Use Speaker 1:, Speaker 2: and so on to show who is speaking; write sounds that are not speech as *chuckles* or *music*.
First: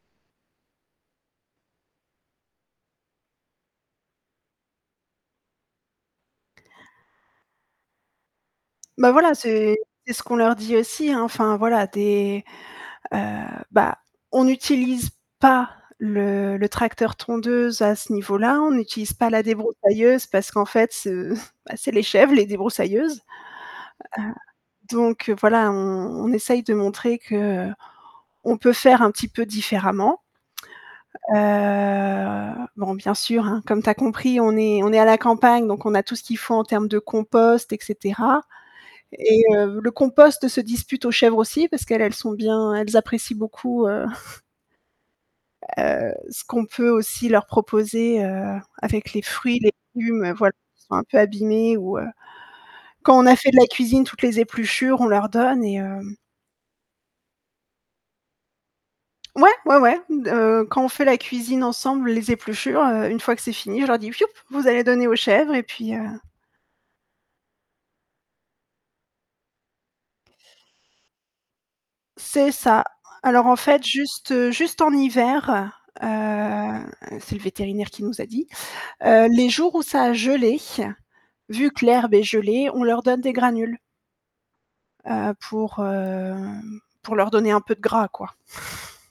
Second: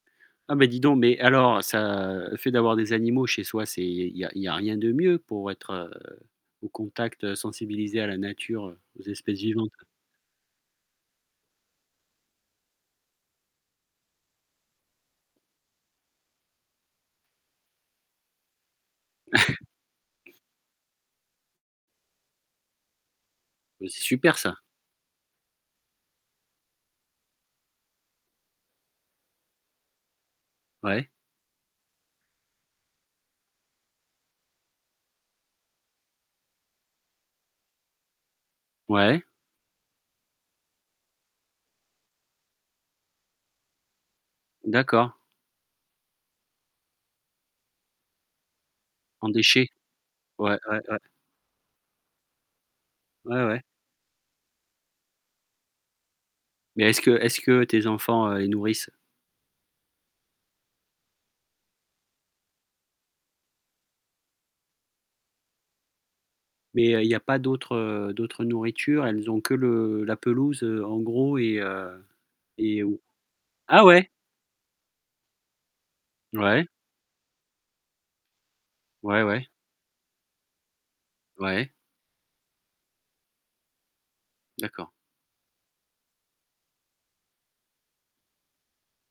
Speaker 1: Ah mais dis donc mais alors ça le fait d'avoir des animaux chez soi, c'est il y a il y a rien de mieux pour être, heu, au contact, heu, sensibilisé à la nature, aux
Speaker 2: Bah voilà,
Speaker 1: espèces vivantes.
Speaker 2: c'est c'est ce qu'on leur dit aussi hein, enfin voilà, des heu bah, on n'utilise pas le le tracteur tondeuse à ce niveau-là, on n'utilise pas la débroussailleuse
Speaker 1: *chuckles*
Speaker 2: parce qu'en fait, heu bah, c'est les chèvres, les débroussailleuses. Heu
Speaker 1: Bah c'est super ça.
Speaker 2: donc heu, voilà, on on essaye de montrer qu'on peut faire un petit peu différemment.
Speaker 1: Ouais.
Speaker 2: Heu, bon, bien sûr, hein, comme tu as compris, on est on est à la campagne, donc on a tout ce qu'il faut en termes de compost et cetera
Speaker 1: Ouais.
Speaker 2: et heu, le compost se dispute aux chèvres aussi parce qu'elles, elles sont bien elles apprécient beaucoup, heu *chuckles*
Speaker 1: D'accord.
Speaker 2: heu, ce qu'on peut aussi leur proposer, heu, avec les
Speaker 1: En
Speaker 2: fruits,
Speaker 1: déchets?
Speaker 2: les légumes, voilà,
Speaker 1: Ouais, ouais,
Speaker 2: qui sont
Speaker 1: ouais.
Speaker 2: un peu abîmés ou, heu, quand on a
Speaker 1: Ouais,
Speaker 2: fait de
Speaker 1: ouais.
Speaker 2: la cuisine toutes les épluchures, on leur donne et hem
Speaker 1: Mais est-ce que est-ce que tes enfants, heu, les nourrissent?
Speaker 2: Ouais, ouais, ouais d heu, quand on fait la cuisine ensemble, les épluchures, heu, une fois que c'est fini je leur dis: «Vous allez donner aux chèvres» et puis, heu
Speaker 1: Mais il y a il y a pas d'autre, heu, d'autre nourriture? Elles ont que le la pelouse, heu, en gros et heu
Speaker 2: C'est
Speaker 1: et
Speaker 2: ça.
Speaker 1: ou
Speaker 2: Alors en fait
Speaker 1: ah ouais?
Speaker 2: juste juste en hiver, heu,
Speaker 1: Mouais.
Speaker 2: c'est le vétérinaire qui nous a dit,
Speaker 1: Ouais,
Speaker 2: heu,
Speaker 1: ouais.
Speaker 2: les jours où ça a gelé, vu
Speaker 1: Ouais.
Speaker 2: que l'herbe est gelée, on leur donne des granules
Speaker 1: D'accord.
Speaker 2: heu, pour, hem, pour leur donner un peu de gras quoi. *chuckles*